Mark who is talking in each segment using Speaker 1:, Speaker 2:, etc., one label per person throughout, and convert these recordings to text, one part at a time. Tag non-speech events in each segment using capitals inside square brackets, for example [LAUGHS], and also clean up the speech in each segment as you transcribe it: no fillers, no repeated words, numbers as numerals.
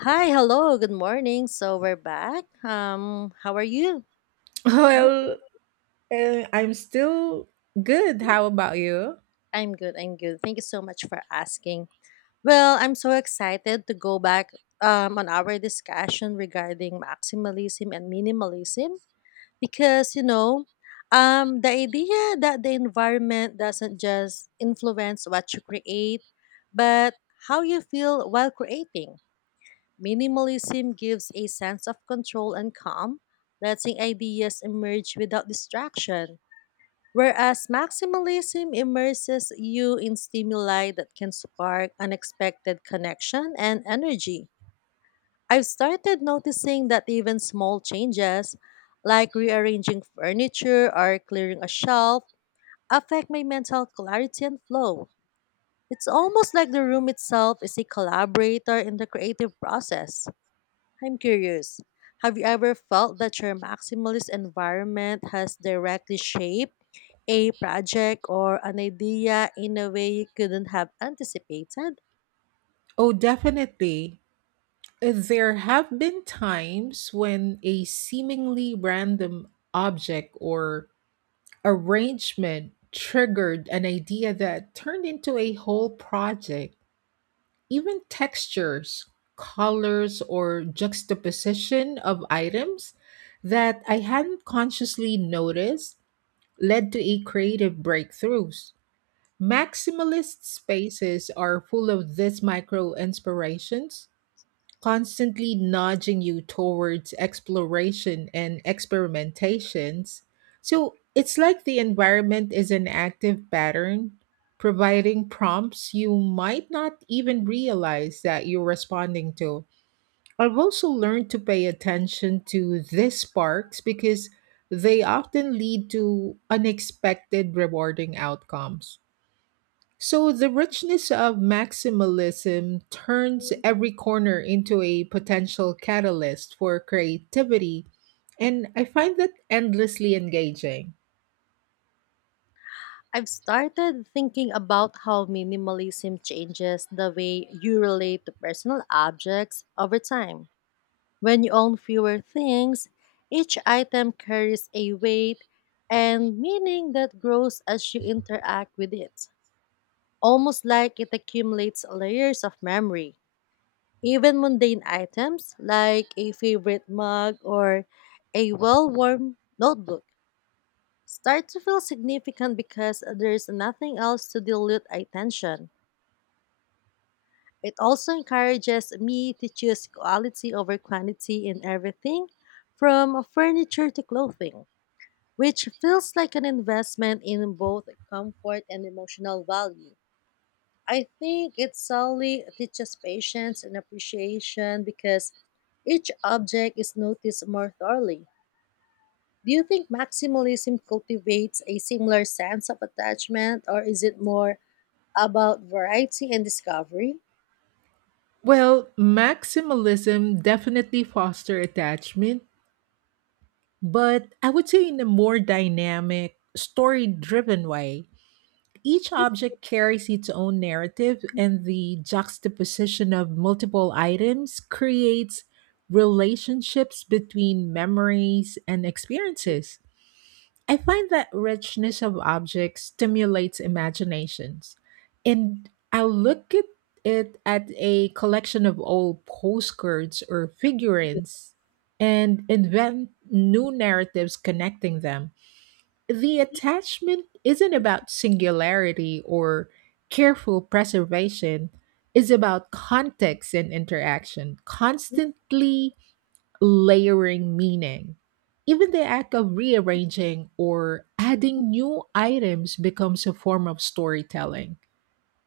Speaker 1: Hi, hello, good morning. So we're back. How are you?
Speaker 2: [LAUGHS]
Speaker 1: Yeah.
Speaker 2: Well, I'm still good. How about you?
Speaker 1: I'm good. I'm good. Thank you so much for asking. Well, I'm so excited to go back on our discussion regarding maximalism and minimalism because, you know, the idea that the environment doesn't just influence what you create, but how you feel while creating. Minimalism gives a sense of control and calm, letting ideas emerge without distraction, whereas maximalism immerses you in stimuli that can spark unexpected connection and energy. I've started noticing that even small changes, like rearranging furniture or clearing a shelf, affect my mental clarity and flow. It's almost like the room itself is a collaborator in the creative process. I'm curious. Have you ever felt that your maximalist environment has directly shaped a project or an idea in a way you couldn't have anticipated?
Speaker 2: Oh, definitely. There have been times when a seemingly random object or arrangement triggered an idea that turned into a whole project. Even textures, colors, or juxtaposition of items that I hadn't consciously noticed led to a creative breakthroughs. Maximalist spaces are full of these micro inspirations, constantly nudging you towards exploration and experimentations. So it's like the environment is an active pattern, providing prompts you might not even realize that you're responding to. I've also learned to pay attention to these sparks because they often lead to unexpected rewarding outcomes. So the richness of maximalism turns every corner into a potential catalyst for creativity, and I find that endlessly engaging.
Speaker 1: I've started thinking about how minimalism changes the way you relate to personal objects over time. When you own fewer things, each item carries a weight and meaning that grows as you interact with it, almost like it accumulates layers of memory. Even mundane items like a favorite mug or a well worn notebook start to feel significant because there's nothing else to dilute attention. It also encourages me to choose quality over quantity in everything from furniture to clothing, which feels like an investment in both comfort and emotional value. I think it solely teaches patience and appreciation because each object is noticed more thoroughly. Do you think maximalism cultivates a similar sense of attachment, or is it more about variety and discovery?
Speaker 2: Well, maximalism definitely foster attachment, but I would say in a more dynamic, story-driven way. Each object carries its own narrative, and the juxtaposition of multiple items creates relationships between memories and experiences. I find that richness of objects stimulates imaginations. And I look at it at a collection of old postcards or figurines and invent new narratives connecting them. The attachment isn't about singularity or careful preservation. It's about context and interaction, constantly layering meaning. Even the act of rearranging or adding new items becomes a form of storytelling.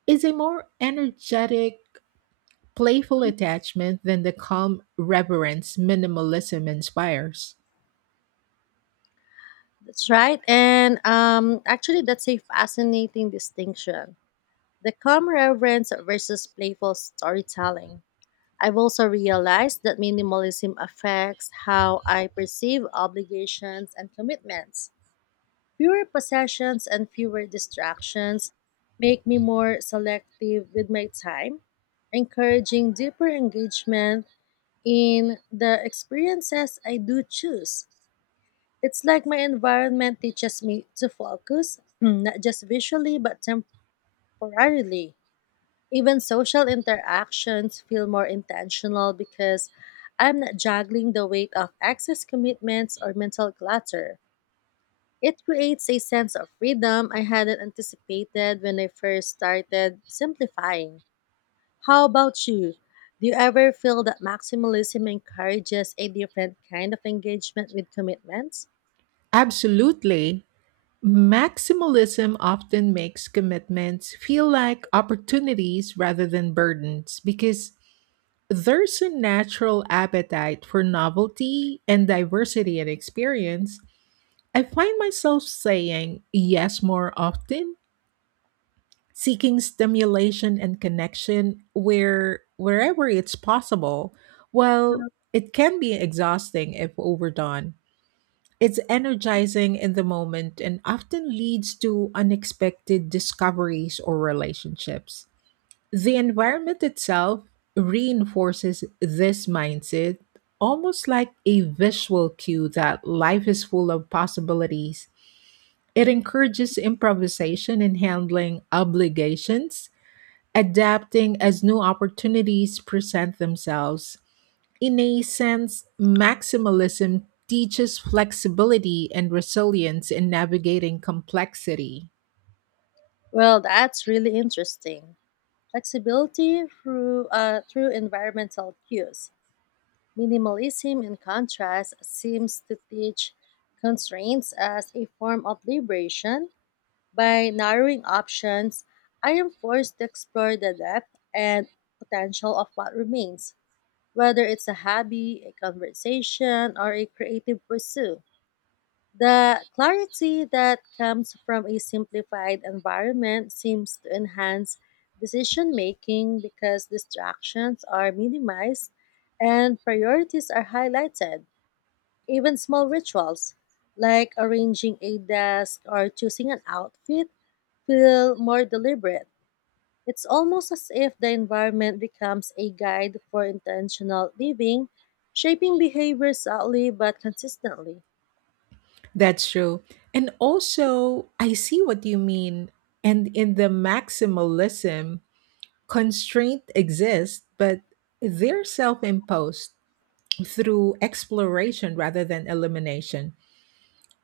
Speaker 2: It's a more energetic, playful attachment than the calm reverence minimalism inspires.
Speaker 1: That's right. And actually, that's a fascinating distinction, the calm reverence versus playful storytelling. I've also realized that minimalism affects how I perceive obligations and commitments. Fewer possessions and fewer distractions make me more selective with my time, encouraging deeper engagement in the experiences I do choose. It's like my environment teaches me to focus, [CLEARS THROAT] not just visually but temporarily. Even social interactions feel more intentional because I'm not juggling the weight of excess commitments or mental clutter. It creates a sense of freedom I hadn't anticipated when I first started simplifying. How about you? Do you ever feel that maximalism encourages a different kind of engagement with commitments?
Speaker 2: Absolutely, maximalism often makes commitments feel like opportunities rather than burdens because there's a natural appetite for novelty and diversity in experience. I find myself saying yes more often, seeking stimulation and connection wherever it's possible, while it can be exhausting if overdone. It's energizing in the moment and often leads to unexpected discoveries or relationships. The environment itself reinforces this mindset, almost like a visual cue that life is full of possibilities. It encourages improvisation in handling obligations, adapting as new opportunities present themselves. In a sense, maximalism teaches flexibility and resilience in navigating complexity.
Speaker 1: Well, that's really interesting. Flexibility through environmental cues. Minimalism, in contrast, seems to teach constraints as a form of liberation. By narrowing options, I am forced to explore the depth and potential of what remains, whether it's a hobby, a conversation, or a creative pursuit. The clarity that comes from a simplified environment seems to enhance decision making because distractions are minimized and priorities are highlighted. Even small rituals, like arranging a desk or choosing an outfit, feel more deliberate. It's almost as if the environment becomes a guide for intentional living, shaping behavior subtly but consistently.
Speaker 2: That's true. And also, I see what you mean. And in the maximalism, constraint exists, but they're self imposed through exploration rather than elimination.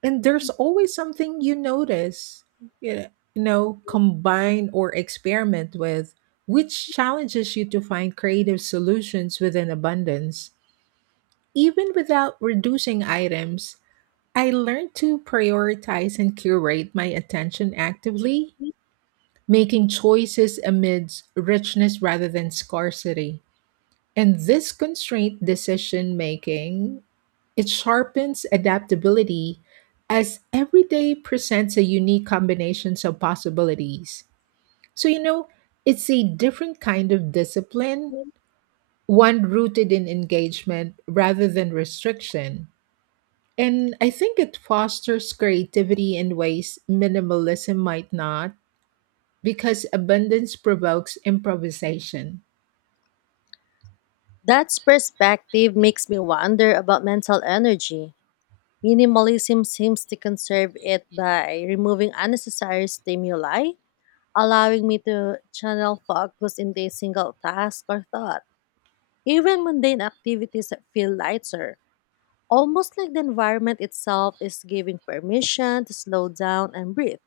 Speaker 2: And there's always something you notice, you know combine or experiment with, which challenges you to find creative solutions within abundance. Even without reducing items, I learned to prioritize and curate my attention actively, making choices amidst richness rather than scarcity. And this constraint decision making, it sharpens adaptability, as every day presents a unique combinations of possibilities. So it's a different kind of discipline, one rooted in engagement rather than restriction. And I think it fosters creativity in ways minimalism might not because abundance provokes improvisation.
Speaker 1: That perspective makes me wonder about mental energy. Minimalism seems to conserve it by removing unnecessary stimuli, allowing me to channel focus into a single task or thought. Even mundane activities feel lighter, almost like the environment itself is giving permission to slow down and breathe.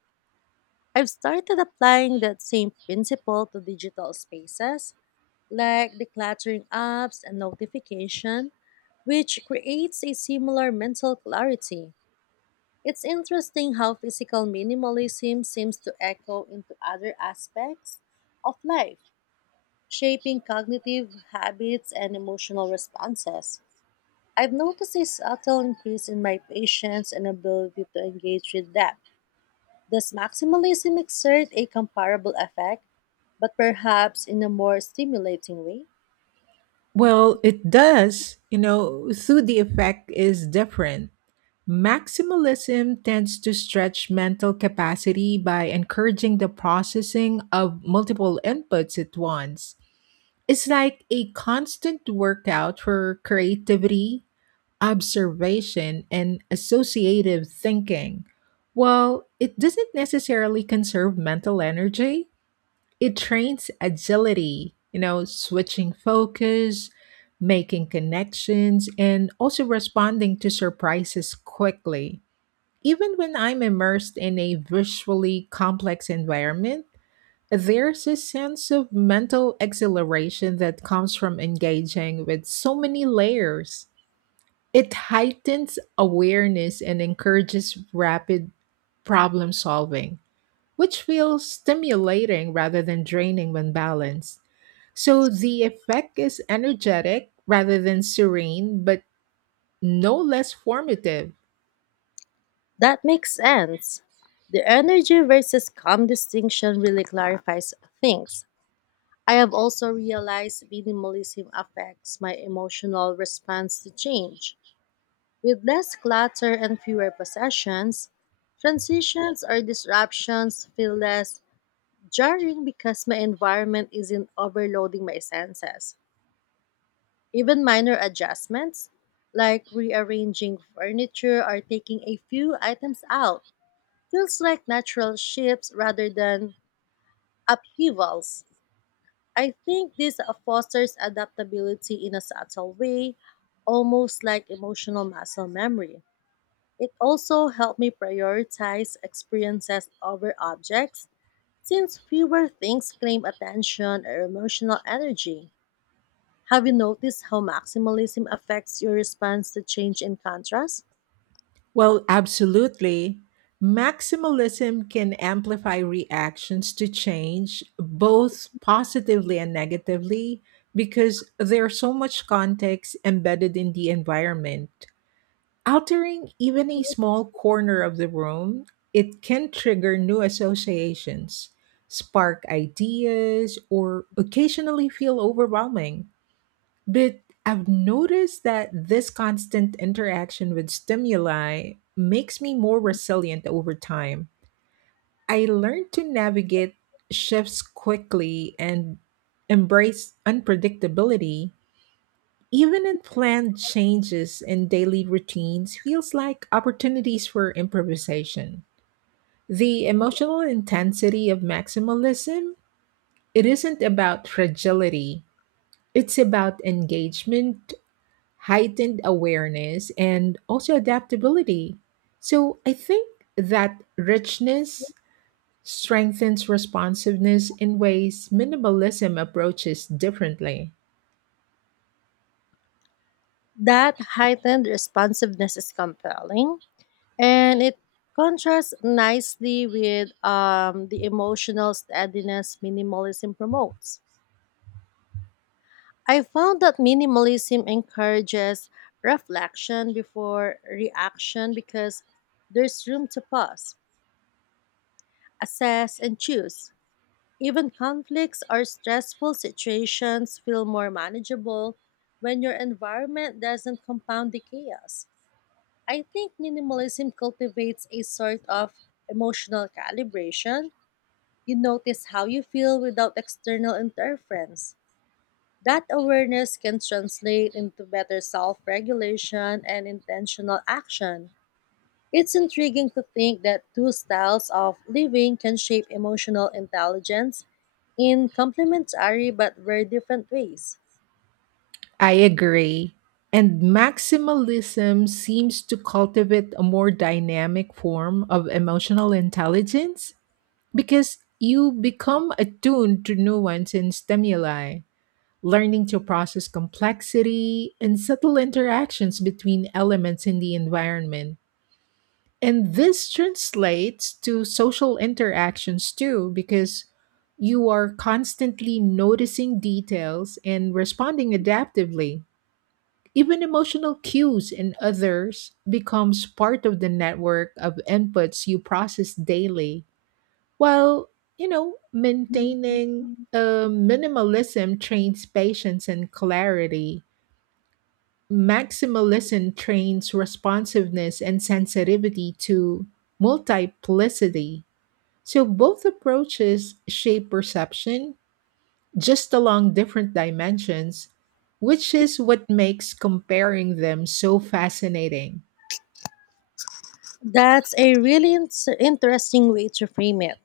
Speaker 1: I've started applying that same principle to digital spaces like decluttering apps and notification, which creates a similar mental clarity. It's interesting how physical minimalism seems to echo into other aspects of life, shaping cognitive habits and emotional responses. I've noticed a subtle increase in my patience and ability to engage with depth. Does maximalism exert a comparable effect, but perhaps in a more stimulating way?
Speaker 2: Well, it does. You know, through the effect is different. Maximalism tends to stretch mental capacity by encouraging the processing of multiple inputs at once. It's like a constant workout for creativity, observation, and associative thinking. While it doesn't necessarily conserve mental energy, it trains agility, switching focus, making connections, and also responding to surprises quickly. Even when I'm immersed in a visually complex environment, there's a sense of mental exhilaration that comes from engaging with so many layers. It heightens awareness and encourages rapid problem solving, which feels stimulating rather than draining when balanced. So the effect is energetic rather than serene, but no less formative.
Speaker 1: That makes sense. The energy versus calm distinction really clarifies things. I have also realized minimalism affects my emotional response to change. With less clutter and fewer possessions, transitions or disruptions feel less jarring because my environment isn't overloading my senses. Even minor adjustments, like rearranging furniture or taking a few items out, feels like natural shifts rather than upheavals. I think this fosters adaptability in a subtle way, almost like emotional muscle memory. It also helped me prioritize experiences over objects since fewer things claim attention or emotional energy. Have you noticed how maximalism affects your response to change and contrast?
Speaker 2: Well, absolutely. Maximalism can amplify reactions to change, both positively and negatively, because there's so much context embedded in the environment. Altering even a small corner of the room, it can trigger new associations, spark ideas, or occasionally feel overwhelming. But I've noticed that this constant interaction with stimuli makes me more resilient over time. I learned to navigate shifts quickly and embrace unpredictability. Even unplanned changes in daily routines feels like opportunities for improvisation. The emotional intensity of maximalism, it isn't about fragility. It's about engagement, heightened awareness, and also adaptability. So I think that richness strengthens responsiveness in ways minimalism approaches differently.
Speaker 1: That heightened responsiveness is compelling, and it contrasts nicely with the emotional steadiness minimalism promotes. I found that minimalism encourages reflection before reaction because there's room to pause, assess, and choose. Even conflicts or stressful situations feel more manageable when your environment doesn't compound the chaos. I think minimalism cultivates a sort of emotional calibration. You notice how you feel without external interference. That awareness can translate into better self regulation and intentional action. It's intriguing to think that two styles of living can shape emotional intelligence in complementary but very different ways.
Speaker 2: I agree. And maximalism seems to cultivate a more dynamic form of emotional intelligence because you become attuned to nuance and stimuli, learning to process complexity and subtle interactions between elements in the environment. And this translates to social interactions too, because you are constantly noticing details and responding adaptively. Even emotional cues in others becomes part of the network of inputs you process daily. While, maintaining a minimalism trains patience and clarity. Maximalism trains responsiveness and sensitivity to multiplicity. So both approaches shape perception, just along different dimensions, which is what makes comparing them so fascinating.
Speaker 1: That's a really in- interesting way to frame it.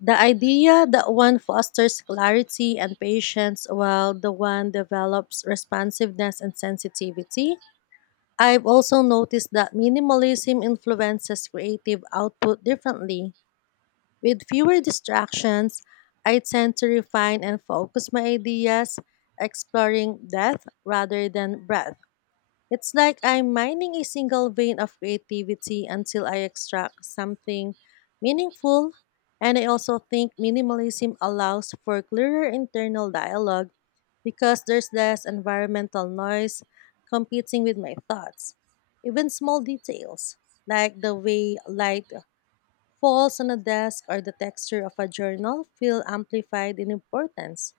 Speaker 1: The idea that one fosters clarity and patience while the one develops responsiveness and sensitivity. I've also noticed that minimalism influences creative output differently. With fewer distractions, I tend to refine and focus my ideas, exploring depth rather than breadth. It's like I'm mining a single vein of creativity until I extract something meaningful. And I also think minimalism allows for clearer internal dialogue because there's less environmental noise competing with my thoughts. Even small details, like the way light falls on a desk or the texture of a journal, feel amplified in importance.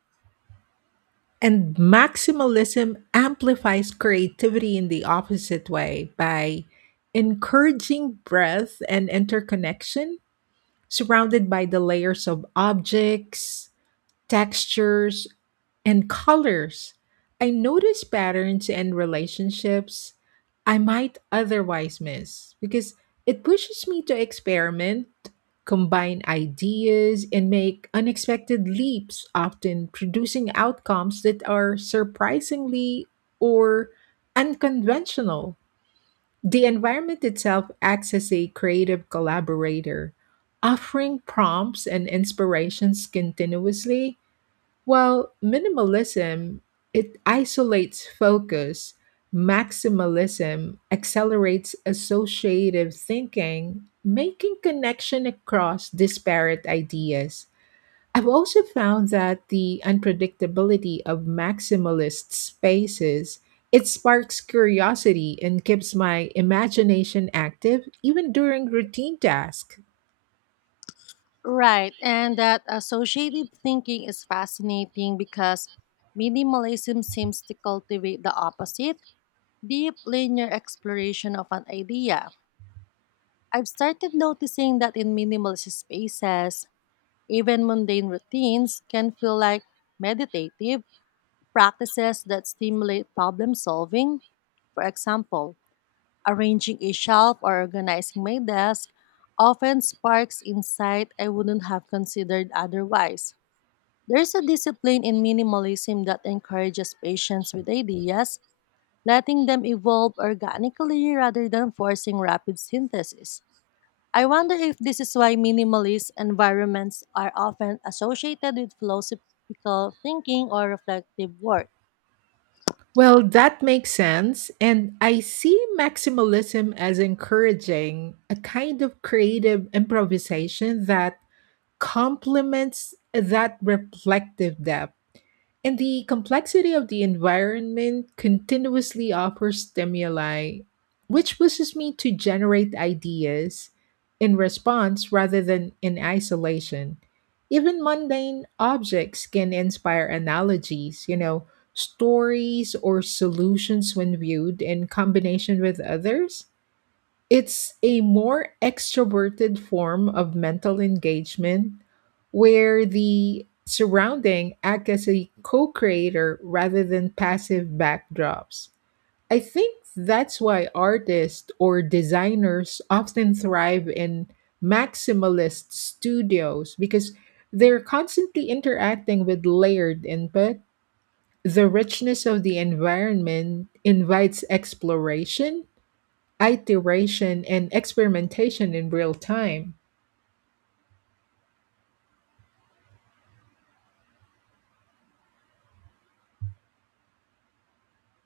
Speaker 2: And maximalism amplifies creativity in the opposite way by encouraging breadth and interconnection, surrounded by the layers of objects, textures, and colors. I notice patterns and relationships I might otherwise miss because it pushes me to experiment, combine ideas, and make unexpected leaps, often producing outcomes that are surprisingly or unconventional. The environment itself acts as a creative collaborator, offering prompts and inspirations continuously. Well, minimalism, it isolates focus. Maximalism accelerates associative thinking, making connection across disparate ideas. I've also found that the unpredictability of maximalist spaces, it sparks curiosity and keeps my imagination active even during routine tasks.
Speaker 1: Right, and that associative thinking is fascinating because minimalism seems to cultivate the opposite, deep linear exploration of an idea. I've started noticing that in minimalist spaces, even mundane routines can feel like meditative practices that stimulate problem solving. For example, arranging a shelf or organizing my desk often sparks insight I wouldn't have considered otherwise. There's a discipline in minimalism that encourages patience with ideas, letting them evolve organically rather than forcing rapid synthesis. I wonder if this is why minimalist environments are often associated with philosophical thinking or reflective work.
Speaker 2: Well, that makes sense. And I see maximalism as encouraging a kind of creative improvisation that complements that reflective depth. And the complexity of the environment continuously offers stimuli, which pushes me to generate ideas in response rather than in isolation. Even mundane objects can inspire analogies, stories or solutions when viewed in combination with others. It's a more extroverted form of mental engagement where the surrounding act as a co creator rather than passive backdrops. I think that's why artists or designers often thrive in maximalist studios because they're constantly interacting with layered input. The richness of the environment invites exploration, iteration and experimentation in real time.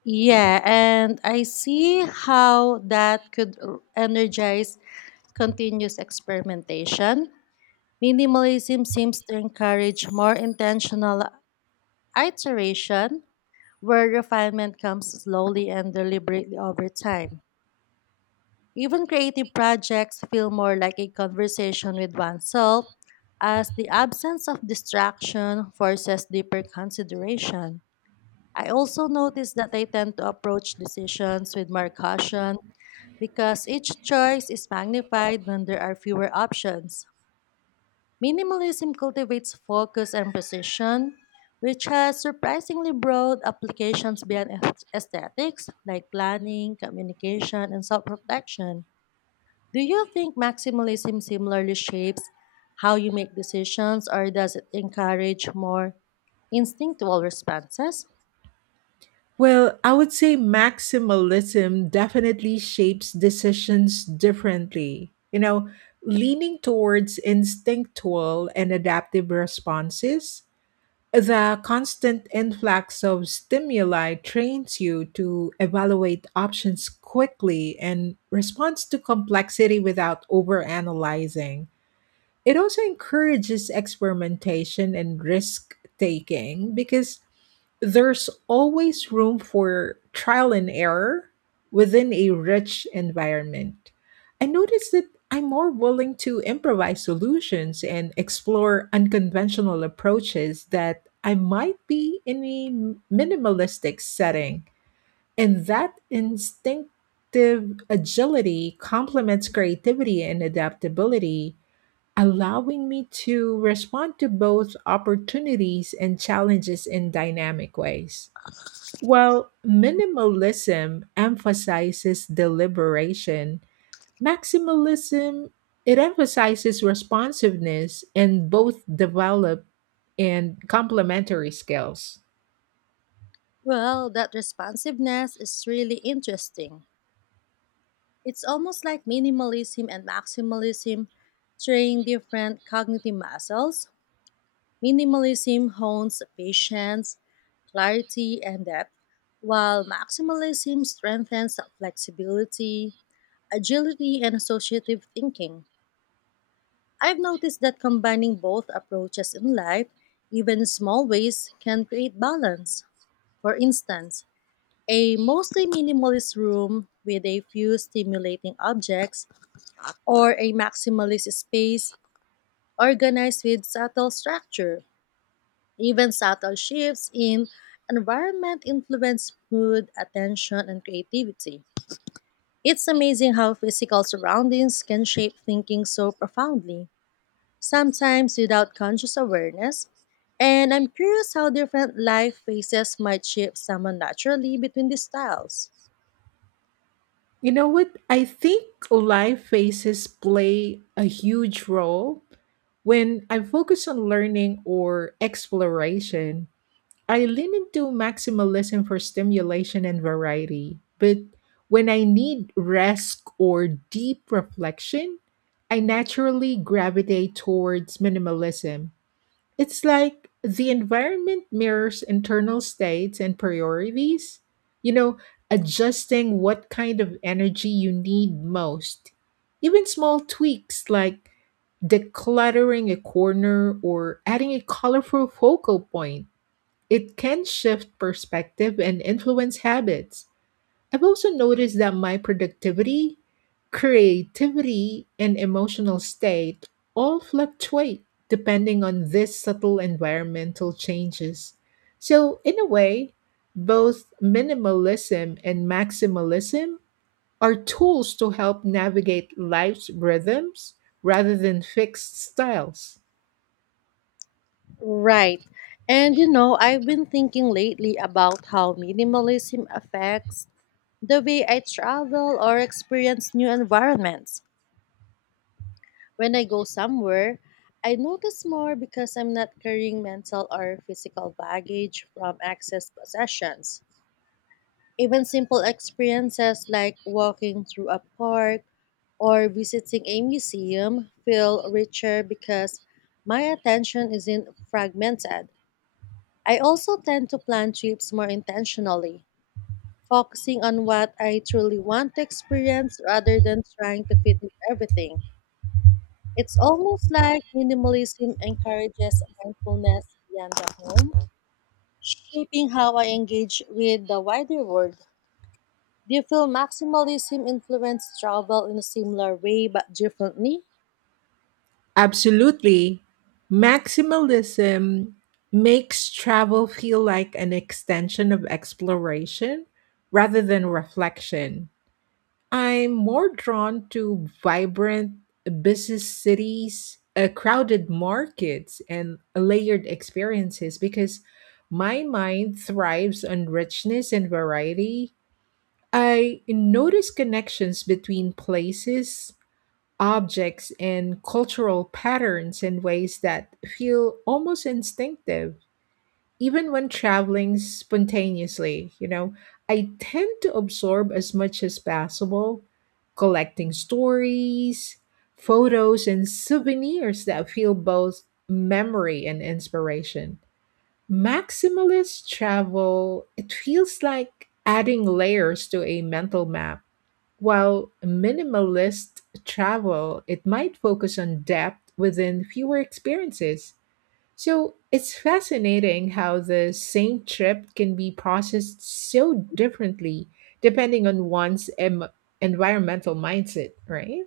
Speaker 1: Yeah, and I see how that could energize continuous experimentation. Minimalism seems to encourage more intentional iteration, where refinement comes slowly and deliberately over time. Even creative projects feel more like a conversation with oneself, as the absence of distraction forces deeper consideration. I also notice that I tend to approach decisions with more caution because each choice is magnified when there are fewer options. Minimalism cultivates focus and precision, which has surprisingly broad applications beyond aesthetics, like planning, communication, and self reflection. Do you think maximalism similarly shapes how you make decisions, or does it encourage more instinctual responses?
Speaker 2: Well, I would say maximalism definitely shapes decisions differently. You know, leaning towards instinctual and adaptive responses, the constant influx of stimuli trains you to evaluate options quickly and responds to complexity without overanalyzing. It also encourages experimentation and risk taking because there's always room for trial and error within a rich environment. I noticed that I'm more willing to improvise solutions and explore unconventional approaches that I might be in a minimalistic setting. And that instinctive agility complements creativity and adaptability, allowing me to respond to both opportunities and challenges in dynamic ways. While minimalism emphasizes deliberation, maximalism, it emphasizes responsiveness, and both develop and complementary skills.
Speaker 1: Well, that responsiveness is really interesting. It's almost like minimalism and maximalism train different cognitive muscles. Minimalism hones patience, clarity, and depth, while maximalism strengthens flexibility, agility, and associative thinking. I've noticed that combining both approaches in life, even in small ways, can create balance. For instance, a mostly minimalist room with a few stimulating objects, or a maximalist space organized with subtle structure. Even subtle shifts in environment influence mood, attention, and creativity. It's amazing how physical surroundings can shape thinking so profoundly, sometimes without conscious awareness. And I'm curious how different life phases might shape someone naturally between these styles.
Speaker 2: You know what? I think life phases play a huge role. When I focus on learning or exploration, I lean into maximalism for stimulation and variety, but when I need rest or deep reflection, I naturally gravitate towards minimalism. It's like the environment mirrors internal states and priorities, you know, adjusting what kind of energy you need most. Even small tweaks like decluttering a corner or adding a colorful focal point, it can shift perspective and influence habits. I've also noticed that my productivity, creativity, and emotional state all fluctuate depending on these subtle environmental changes. So, in a way, both minimalism and maximalism are tools to help navigate life's rhythms rather than fixed styles.
Speaker 1: Right. And you know, I've been thinking lately about how minimalism affects the way I travel or experience new environments. When I go somewhere, I notice more because I'm not carrying mental or physical baggage from excess possessions. Even simple experiences like walking through a park or visiting a museum feel richer because my attention isn't fragmented. I also tend to plan trips more intentionally, focusing on what I truly want to experience rather than trying to fit in everything. It's almost like minimalism encourages mindfulness beyond the home, shaping how I engage with the wider world. Do you feel maximalism influenced travel in a similar way but differently?
Speaker 2: Absolutely. Maximalism makes travel feel like an extension of exploration rather than reflection. I'm more drawn to vibrant, busy cities, crowded markets, and layered experiences because my mind thrives on richness and variety. I notice connections between places, objects and cultural patterns in ways that feel almost instinctive. Even when traveling spontaneously, I tend to absorb as much as possible, collecting stories, photos, and souvenirs that feel both memory and inspiration. Maximalist travel, it feels like adding layers to a mental map, while minimalist travel, it might focus on depth within fewer experiences. So it's fascinating how the same trip can be processed so differently depending on one's environmental mindset, right?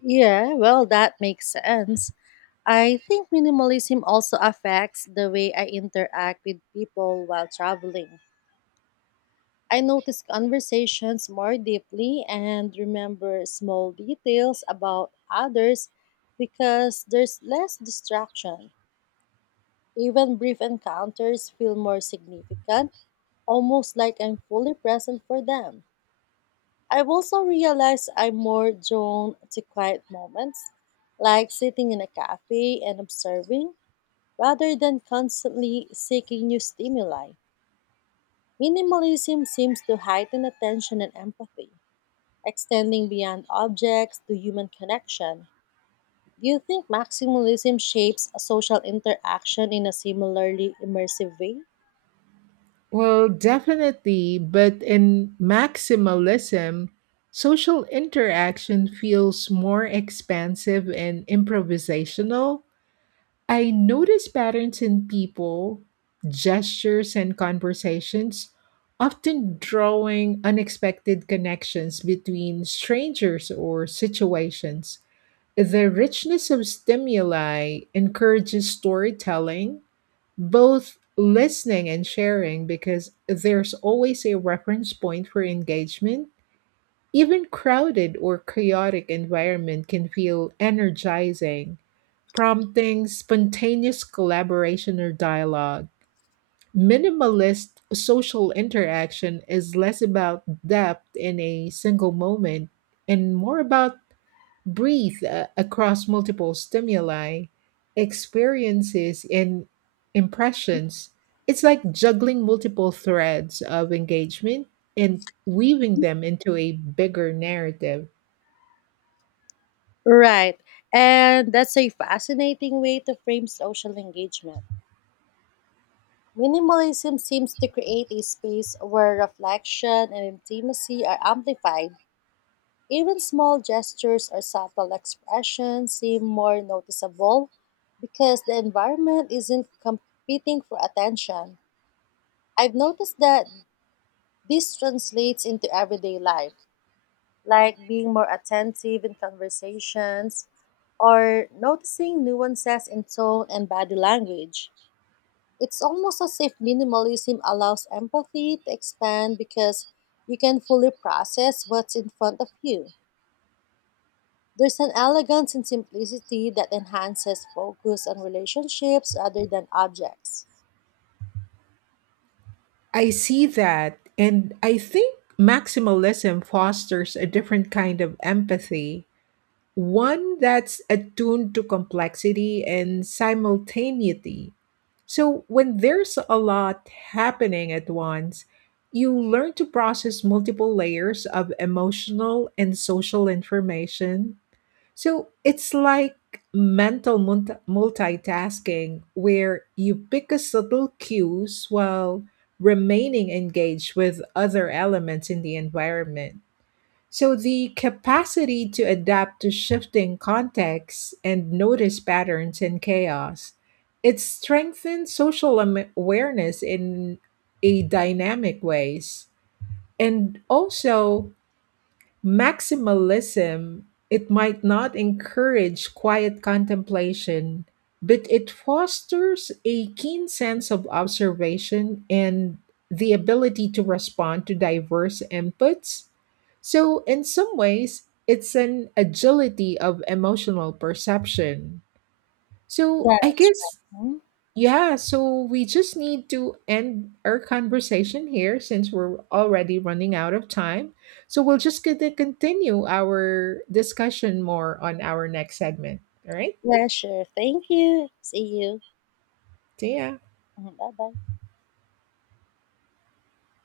Speaker 1: Yeah, well, that makes sense. I think minimalism also affects the way I interact with people while traveling. I notice conversations more deeply and remember small details about others because there's less distraction. Even brief encounters feel more significant, almost like I'm fully present for them. I've also realized I'm more drawn to quiet moments, like sitting in a cafe and observing, rather than constantly seeking new stimuli. Minimalism seems to heighten attention and empathy, extending beyond objects to human connection. Do you think maximalism shapes a social interaction in a similarly immersive way?
Speaker 2: Well, definitely, but in maximalism, social interaction feels more expansive and improvisational. I notice patterns in people, gestures, and conversations, often drawing unexpected connections between strangers or situations. The richness of stimuli encourages storytelling, both listening and sharing, because there's always a reference point for engagement. Even crowded or chaotic environment can feel energizing, prompting spontaneous collaboration or dialogue. Minimalist social interaction is less about depth in a single moment and more about breathe across multiple stimuli, experiences, and impressions. It's like juggling multiple threads of engagement and weaving them into a bigger narrative.
Speaker 1: Right. And that's a fascinating way to frame social engagement. Minimalism seems to create a space where reflection and intimacy are amplified. Even small gestures or subtle expressions seem more noticeable because the environment isn't competing for attention. I've noticed that this translates into everyday life, like being more attentive in conversations or noticing nuances in tone and body language. It's almost as if minimalism allows empathy to expand because you can fully process what's in front of you. There's an elegance in simplicity that enhances focus on relationships rather than objects.
Speaker 2: I see that, and I think maximalism fosters a different kind of empathy, one that's attuned to complexity and simultaneity. So, when there's a lot happening at once, you learn to process multiple layers of emotional and social information, so it's like mental multitasking where you pick a subtle cues while remaining engaged with other elements in the environment. So the capacity to adapt to shifting contexts and notice patterns in chaos, it strengthens social awareness in a dynamic ways. And also maximalism, it might not encourage quiet contemplation, but it fosters a keen sense of observation and the ability to respond to diverse inputs. So, in some ways, it's an agility of emotional perception. So,
Speaker 1: That,
Speaker 2: I guess,
Speaker 1: hmm?
Speaker 2: yeah, so we just need to end our conversation here since we're already running out of time. So we'll just get to continue our discussion more on our next segment. All right?
Speaker 1: Yeah, sure. Thank you. See you.
Speaker 2: See ya.
Speaker 1: Bye bye.